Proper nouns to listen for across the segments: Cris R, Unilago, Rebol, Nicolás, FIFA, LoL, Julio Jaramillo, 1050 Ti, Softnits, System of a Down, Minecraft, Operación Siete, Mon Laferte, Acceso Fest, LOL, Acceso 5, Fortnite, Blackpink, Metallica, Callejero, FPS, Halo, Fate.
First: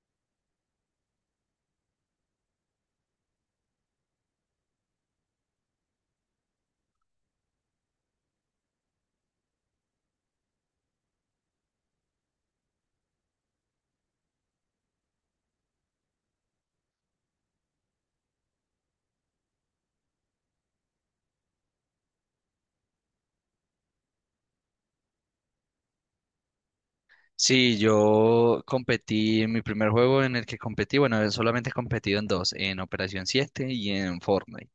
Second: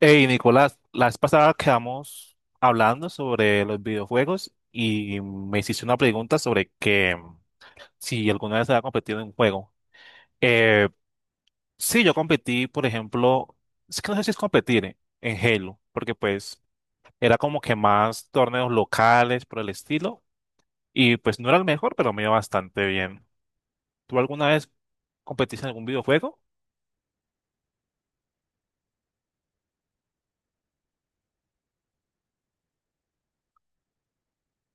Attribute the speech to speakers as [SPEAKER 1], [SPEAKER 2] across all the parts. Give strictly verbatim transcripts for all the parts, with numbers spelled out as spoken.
[SPEAKER 1] Hey, Nicolás, la vez pasada quedamos hablando sobre los videojuegos y me hiciste una pregunta sobre que mm, si alguna vez había competido en un juego. Eh, sí, yo competí, por ejemplo, es que no sé si es competir eh, en Halo, porque pues era como que más torneos locales por el estilo y pues no era el mejor, pero me iba bastante bien. ¿Tú alguna vez competiste en algún videojuego?
[SPEAKER 2] Sí, yo competí en mi primer juego en el que competí, bueno, solamente he competido en dos, en Operación Siete y en Fortnite.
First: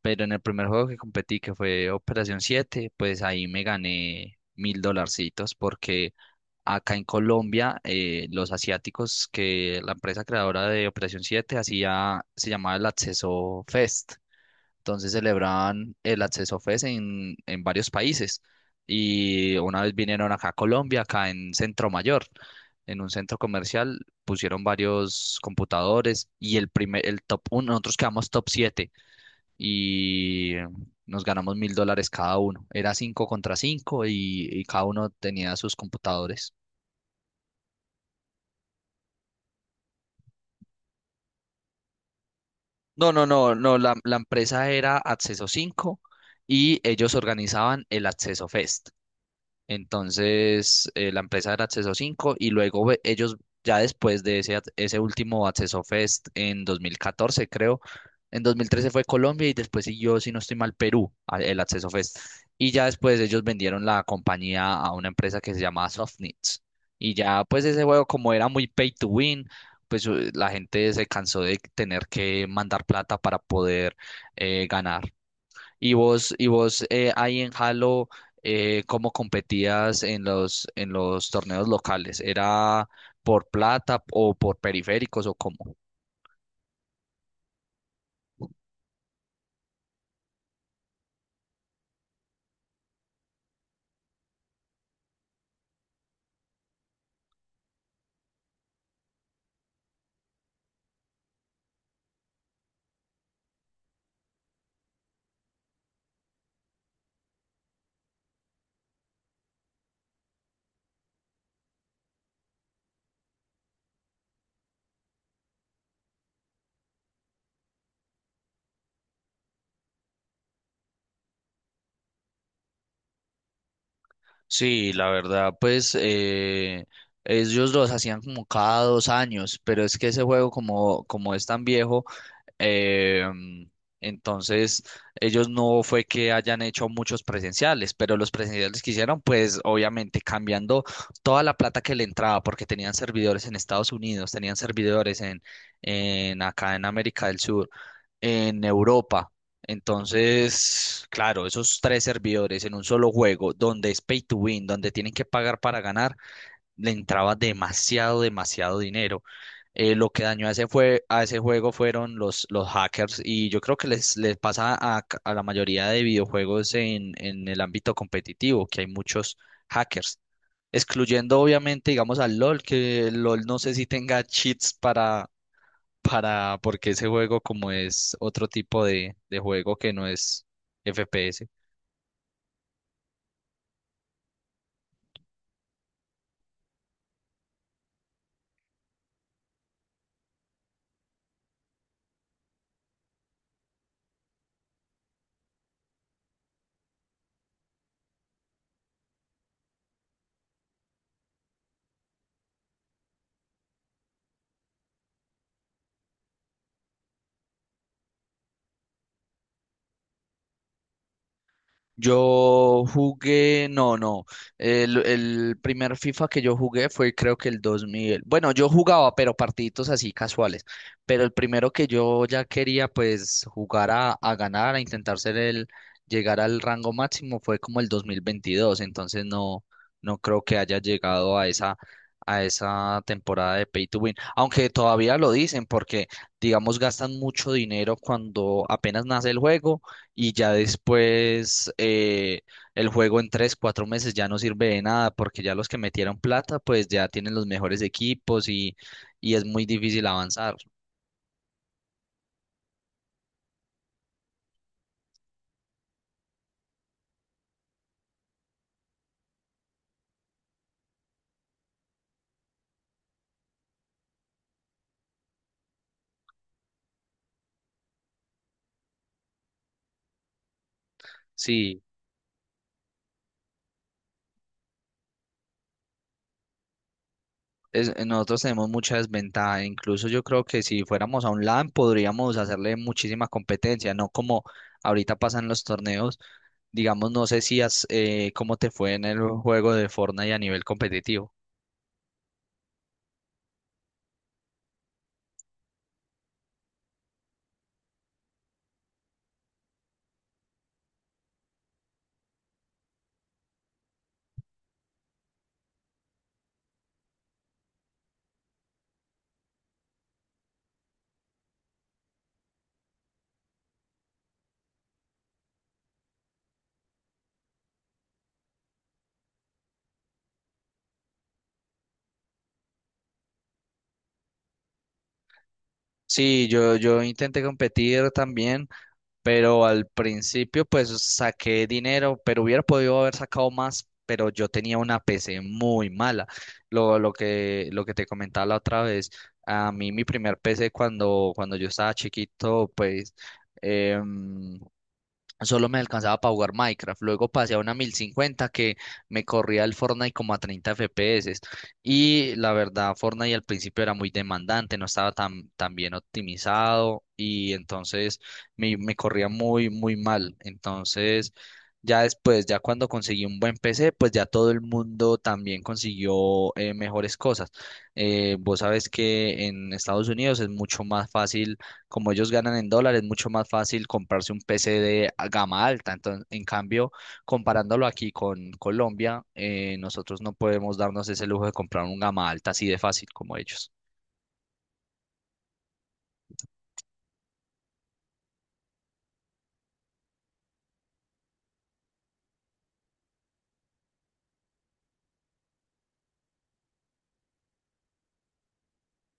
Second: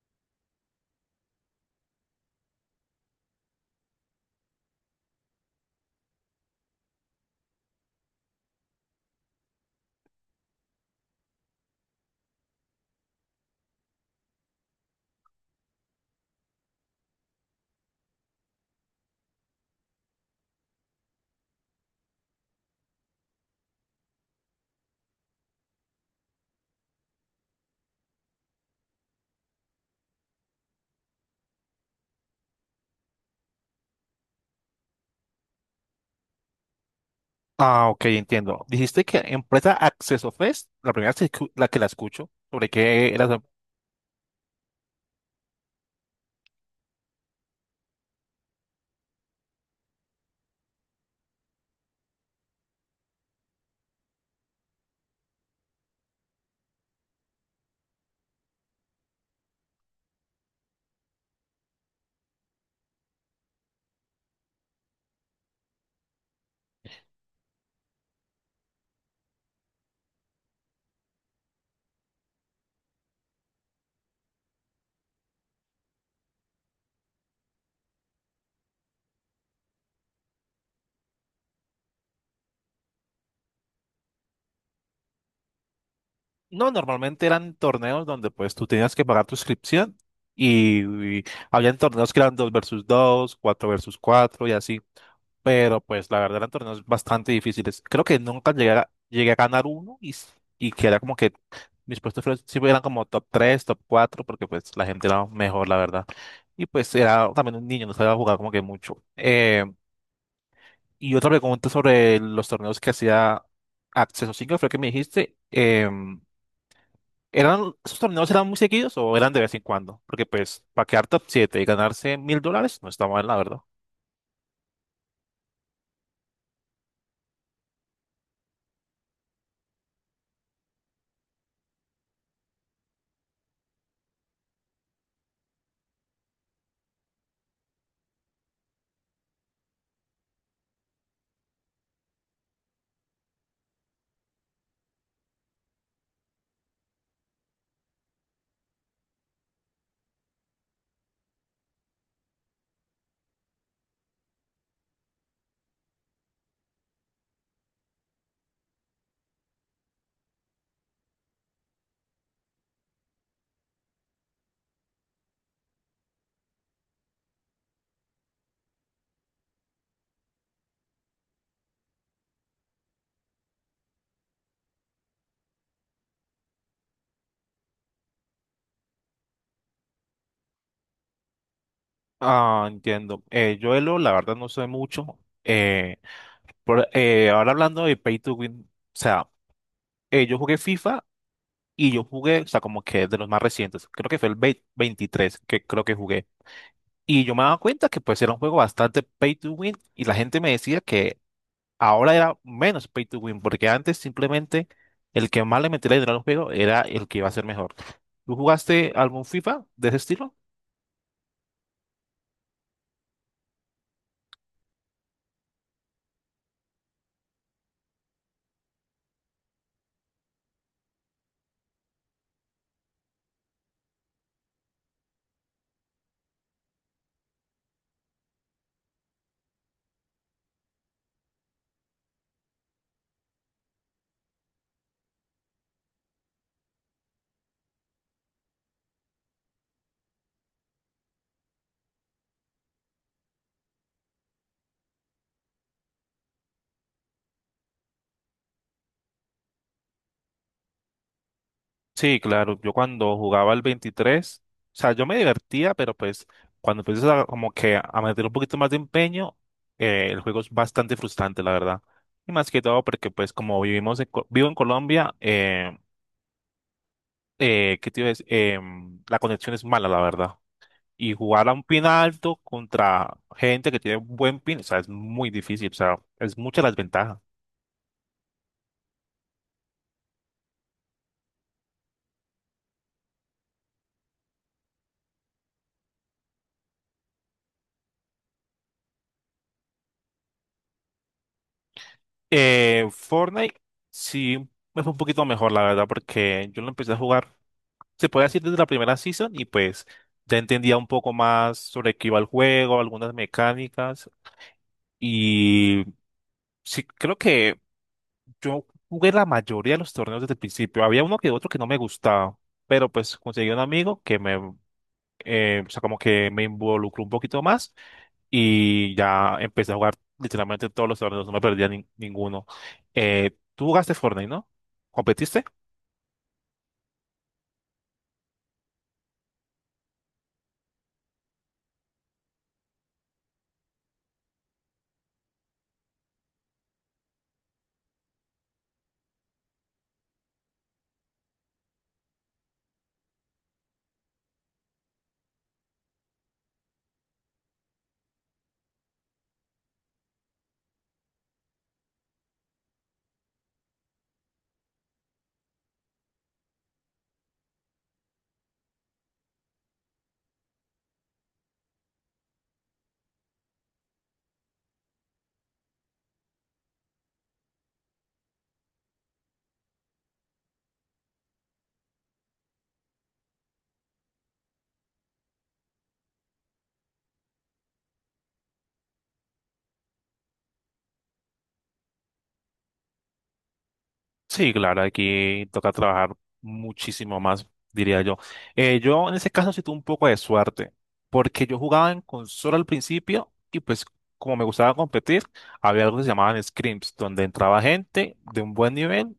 [SPEAKER 2] Pero en el primer juego que competí, que fue Operación Siete, pues ahí me gané mil dolarcitos porque acá en Colombia eh, los asiáticos que la empresa creadora de Operación Siete hacía, se llamaba el Acceso Fest. Entonces celebraban el Acceso Fest en, en varios países. Y una vez vinieron acá a Colombia, acá en Centro Mayor, en un centro comercial, pusieron varios computadores y el primer, el top uno, nosotros quedamos top siete y nos ganamos mil dólares cada uno. Era cinco contra cinco y, y cada uno tenía sus computadores.
[SPEAKER 1] Ah, ok, entiendo. Dijiste que empresa Acceso Fest, la primera vez que escu- la que la escucho, sobre
[SPEAKER 2] No,
[SPEAKER 1] qué
[SPEAKER 2] no,
[SPEAKER 1] era.
[SPEAKER 2] no, no, la, la empresa era Acceso cinco y ellos organizaban el Acceso Fest. Entonces, eh, la empresa era Acceso cinco y luego ve- ellos ya después de ese, ac- ese último Acceso Fest en dos mil catorce, creo, en dos mil trece fue Colombia y después siguió, si no estoy mal, Perú, a- el Acceso Fest. Y ya después ellos vendieron la compañía a una empresa que se llamaba Softnits. Y ya pues ese juego como era muy pay to win, pues eh, la gente se cansó de tener que mandar plata para poder eh, ganar. Y vos, y vos eh, ahí en Halo, eh, ¿cómo competías en los, en los torneos locales? ¿Era por plata o por periféricos o cómo?
[SPEAKER 1] No, normalmente eran torneos donde pues tú tenías que pagar tu inscripción y, y habían torneos que eran dos versus dos, cuatro versus cuatro y así. Pero pues la verdad eran torneos bastante difíciles. Creo que nunca llegué a, llegué a ganar uno y, s- y que era como que mis puestos fueron- siempre eran como top tres, top cuatro porque pues la gente era mejor, la verdad. Y pues era también un niño, no sabía jugar como que mucho. Eh, y otra pregunta sobre los torneos que hacía Acceso cinco fue que me dijiste. em, ¿Eran, esos torneos eran muy seguidos o eran de vez en cuando? Porque pues para quedar top siete y ganarse mil dólares no está mal, la verdad.
[SPEAKER 2] Sí, la verdad, pues eh, ellos los hacían como cada dos años, pero es que ese juego como, como es tan viejo. Em, entonces, ellos no fue que hayan hecho muchos presenciales, pero los presenciales que hicieron, pues obviamente cambiando toda la plata que le entraba, porque tenían servidores en Estados Unidos, tenían servidores en, en acá en América del Sur, en Europa. Entonces, claro, esos tres servidores en un solo juego, donde es pay to win, donde tienen que pagar para ganar, le entraba demasiado, demasiado dinero. Eh, lo que dañó a ese, fue, a ese juego fueron los, los hackers y yo creo que les, les pasa a, c- a la mayoría de videojuegos en, en el ámbito competitivo, que hay muchos hackers, excluyendo obviamente, digamos, al LOL, que el LOL no sé si tenga cheats para, para, porque ese juego como es otro tipo de, de juego que no es F P S.
[SPEAKER 1] Ah, entiendo. Eh, yo de LoL, la verdad no sé mucho. Eh, por- eh, ahora hablando de Pay to Win, o sea, eh, yo jugué FIFA y yo jugué, o sea, como que de los más recientes, creo que fue el vei- veintitrés que creo que jugué. Y yo me daba cuenta que pues era un juego bastante Pay to Win y la gente me decía que ahora era menos pay to win, porque antes simplemente el que más le metiera dinero al juego era el que iba a ser mejor. ¿Tú jugaste algún FIFA de ese estilo?
[SPEAKER 2] Yo jugué, no, no. El, el primer FIFA que yo jugué fue creo que el dos mil. Bueno, yo jugaba, pero partiditos así casuales. Pero el primero que yo ya quería pues jugar a, a ganar, a intentar ser el, llegar al rango máximo fue como el dos mil veintidós. Entonces no, no creo que haya llegado a esa, a esa temporada de Pay to Win. Aunque todavía lo dicen porque, digamos, gastan mucho dinero cuando apenas nace el juego y ya después eh, el juego en tres, cuatro meses ya no sirve de nada porque ya los que metieron plata pues ya tienen los mejores equipos y, y es muy difícil avanzar.
[SPEAKER 1] Sí, claro, yo cuando jugaba el veintitrés, o sea, yo me divertía, pero pues cuando empiezas a, como que a meter un poquito más de empeño, eh, el juego es bastante frustrante, la verdad. Y más que todo porque pues como vivimos en, Co- vivo en Colombia, eh, eh, ¿qué te iba a decir? Em, la conexión es mala, la verdad. Y jugar a un
[SPEAKER 2] Sí,
[SPEAKER 1] pin alto contra gente que tiene un buen pin, o sea, es muy difícil, o sea, es mucha la desventaja.
[SPEAKER 2] es- nosotros tenemos mucha desventaja, incluso yo creo que si fuéramos a un LAN podríamos hacerle muchísima competencia, no como ahorita pasan los torneos, digamos, no sé si has, eh, cómo te fue en el juego de Fortnite a nivel competitivo.
[SPEAKER 1] Eh, Fortnite sí me fue un poquito mejor, la verdad, porque yo lo empecé a jugar, se puede decir desde la primera season y pues ya entendía un poco más sobre qué iba el juego, algunas mecánicas y sí, creo que yo jugué la mayoría de los torneos desde el principio. Había uno que otro que no me gustaba, pero pues conseguí un amigo que me, eh, o sea, como que me involucró un poquito más. Y ya empecé a jugar literalmente todos los torneos, no me perdía nin- ninguno. Eh, ¿tú jugaste Fortnite, no? ¿Competiste?
[SPEAKER 2] Sí, yo, yo intenté competir también. Pero al principio pues saqué dinero, pero hubiera podido haber sacado más, pero yo tenía una P C muy mala. Lo, lo que, lo que te comentaba la otra vez, a mí mi primer P C cuando, cuando yo estaba chiquito, pues... em, solo me alcanzaba para jugar Minecraft. Luego pasé a una mil cincuenta que me corría el Fortnite como a treinta F P S. Y la verdad, Fortnite al principio era muy demandante, no estaba tan, tan bien optimizado y entonces me, me corría muy, muy mal. Entonces, ya después, ya cuando conseguí un buen P C, pues ya todo el mundo también consiguió eh, mejores cosas. Eh, vos sabes que en Estados Unidos es mucho más fácil como ellos ganan en dólares, es mucho más fácil comprarse un P C de a- gama alta. Entonces, en cambio, comparándolo aquí con Colombia, eh, nosotros no podemos darnos ese lujo de comprar un gama alta así de fácil como ellos.
[SPEAKER 1] Sí, claro, aquí toca trabajar muchísimo más, diría yo. Eh, yo en ese caso sí tuve un poco de suerte, porque yo jugaba en consola al principio y pues como me gustaba competir, había algo que se llamaban scrims, donde entraba gente de un buen nivel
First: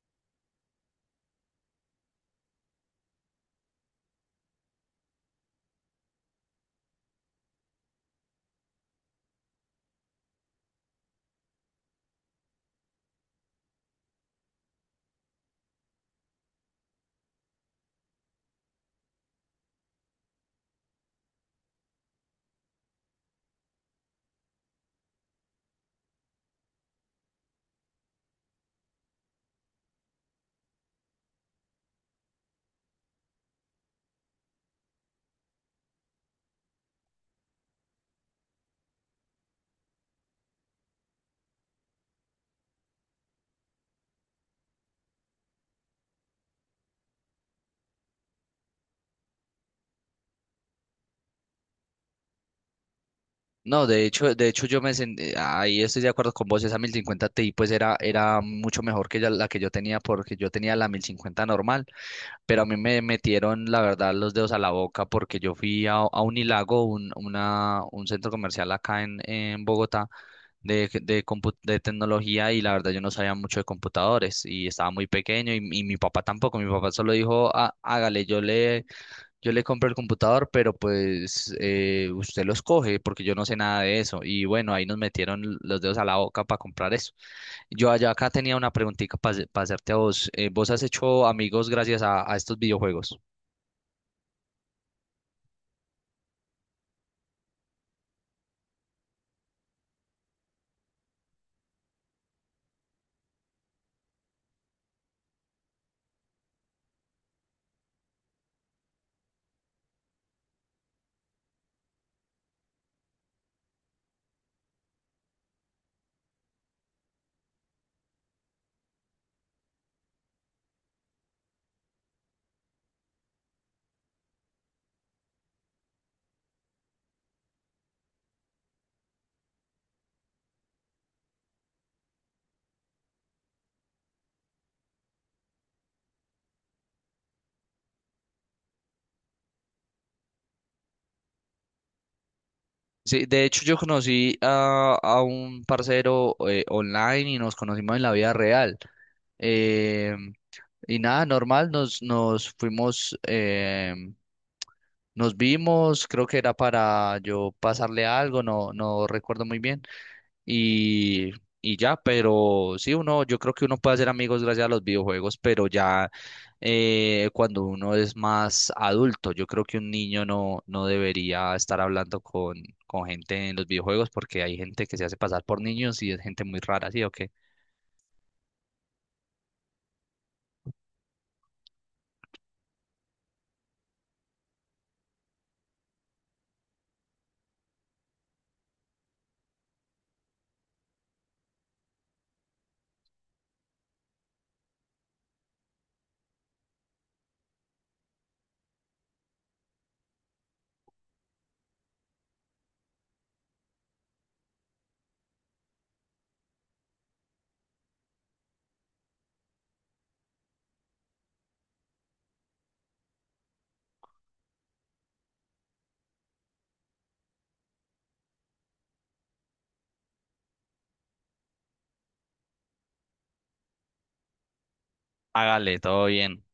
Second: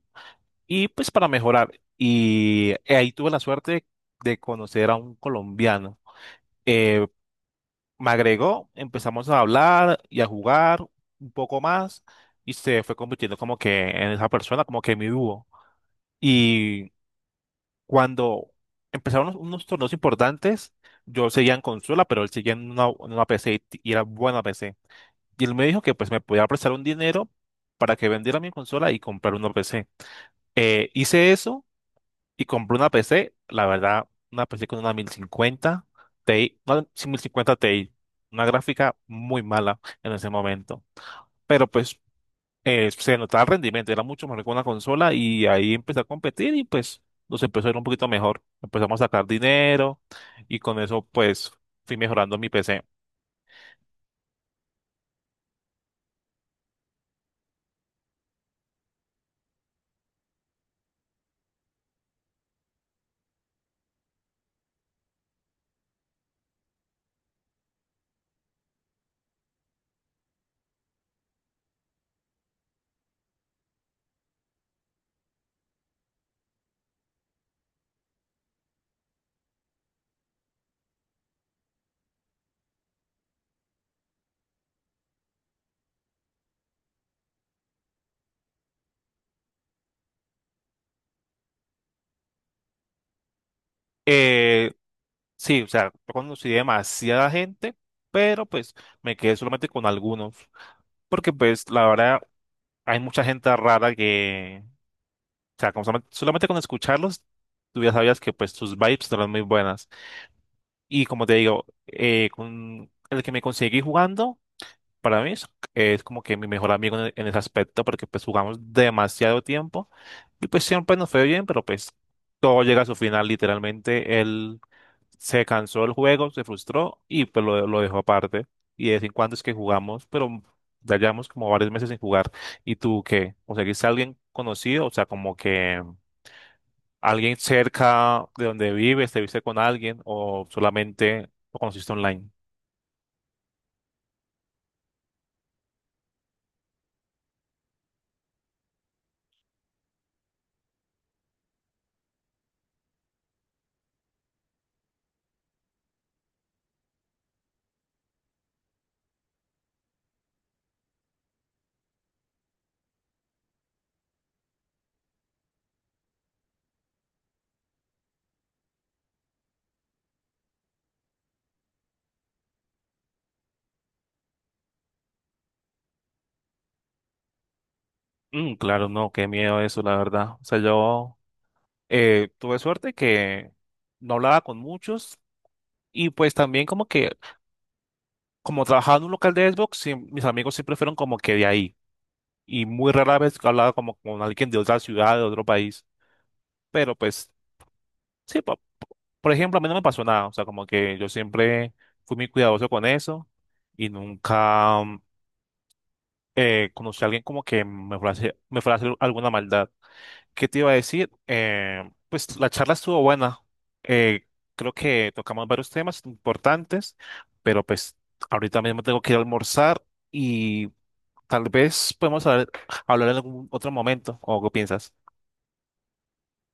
[SPEAKER 1] y pues para mejorar. Y eh, ahí tuve la suerte de conocer a un colombiano. Eh, me agregó, empezamos a hablar y a jugar un poco más y se fue convirtiendo como que en esa persona, como que mi dúo. Y cuando empezaron unos, unos torneos importantes, yo seguía en consola, pero él seguía en una, en una P C y, t- y era buena P C. Y él me dijo que pues me podía prestar un dinero para que vendiera mi consola y comprar una P C. Eh, hice eso y compré una P C, la verdad, una P C con una mil cincuenta Ti, una mil cincuenta Ti, una gráfica muy mala en ese momento, pero pues eh, se notaba el rendimiento, era mucho mejor que una consola y ahí empecé a competir y pues nos empezó a ir un poquito mejor, empezamos a sacar dinero y con eso pues fui mejorando mi P C.
[SPEAKER 2] No, de hecho, de hecho yo me sen- eh, ahí estoy de acuerdo con vos, esa mil cincuenta Ti pues era, era mucho mejor que ya la que yo tenía porque yo tenía la mil cincuenta normal, pero a mí me metieron la verdad los dedos a la boca porque yo fui a, a Unilago, un, una, un centro comercial acá en, en Bogotá de, de, compu- de tecnología y la verdad yo no sabía mucho de computadores y estaba muy pequeño y, y mi papá tampoco. Mi papá solo dijo: "Ah, hágale, yo le, yo le compro el computador, pero pues eh, usted lo escoge porque yo no sé nada de eso". Y bueno, ahí nos metieron los dedos a la boca para comprar eso. Yo allá acá tenía una preguntita para hacerte a vos. Eh, ¿vos has hecho amigos gracias a, a estos videojuegos?
[SPEAKER 1] Eh, sí, o sea, yo conocí demasiada gente, pero pues me quedé solamente con algunos, porque pues la verdad hay mucha gente rara que... O sea, como solamente, solamente con escucharlos, tú ya sabías que pues sus vibes no eran muy buenas. Y como te digo, eh, con el que me conseguí jugando, para mí es, es como que mi mejor amigo en, en ese aspecto, porque pues jugamos demasiado tiempo y pues siempre nos fue bien, pero pues todo llega a su final, literalmente. Él se cansó del juego, se frustró y pues lo, lo dejó aparte. Y de vez en cuando es que jugamos, pero ya llevamos como varios meses sin jugar. ¿Y tú qué? ¿Conseguiste a alguien conocido? O sea, como que... ¿Alguien cerca de donde vives te viste con alguien o solamente lo conociste online?
[SPEAKER 2] Sí, de hecho yo conocí a, a un parcero eh, online y nos conocimos en la vida real. Eh, Y nada, normal, nos, nos fuimos, em, nos vimos, creo que era para yo pasarle algo, no, no recuerdo muy bien. Y, y ya, pero sí, uno, yo creo que uno puede hacer amigos gracias a los videojuegos, pero ya eh, cuando uno es más adulto, yo creo que un niño no, no debería estar hablando con, con gente en los videojuegos porque hay gente que se hace pasar por niños y es gente muy rara, ¿sí o qué?
[SPEAKER 1] Mm, claro, no, qué miedo eso, la verdad. O sea, yo eh, tuve suerte que no hablaba con muchos y pues también como que, como trabajaba en un local de Xbox, siem- mis amigos siempre fueron como que de ahí y muy rara vez hablaba como con alguien de otra ciudad, de otro país. Pero pues, sí, po- por ejemplo, a mí no me pasó nada. O sea, como que yo siempre fui muy cuidadoso con eso y nunca... eh, conocí a alguien como que me fue a hacer, me fue a hacer alguna maldad. ¿Qué te iba a decir? Eh, pues la charla estuvo buena. Eh, creo que tocamos varios temas importantes, pero pues ahorita mismo tengo que ir a almorzar y tal vez podemos hablar, hablar en algún otro momento. ¿O qué piensas?
[SPEAKER 2] Hágale, todo bien.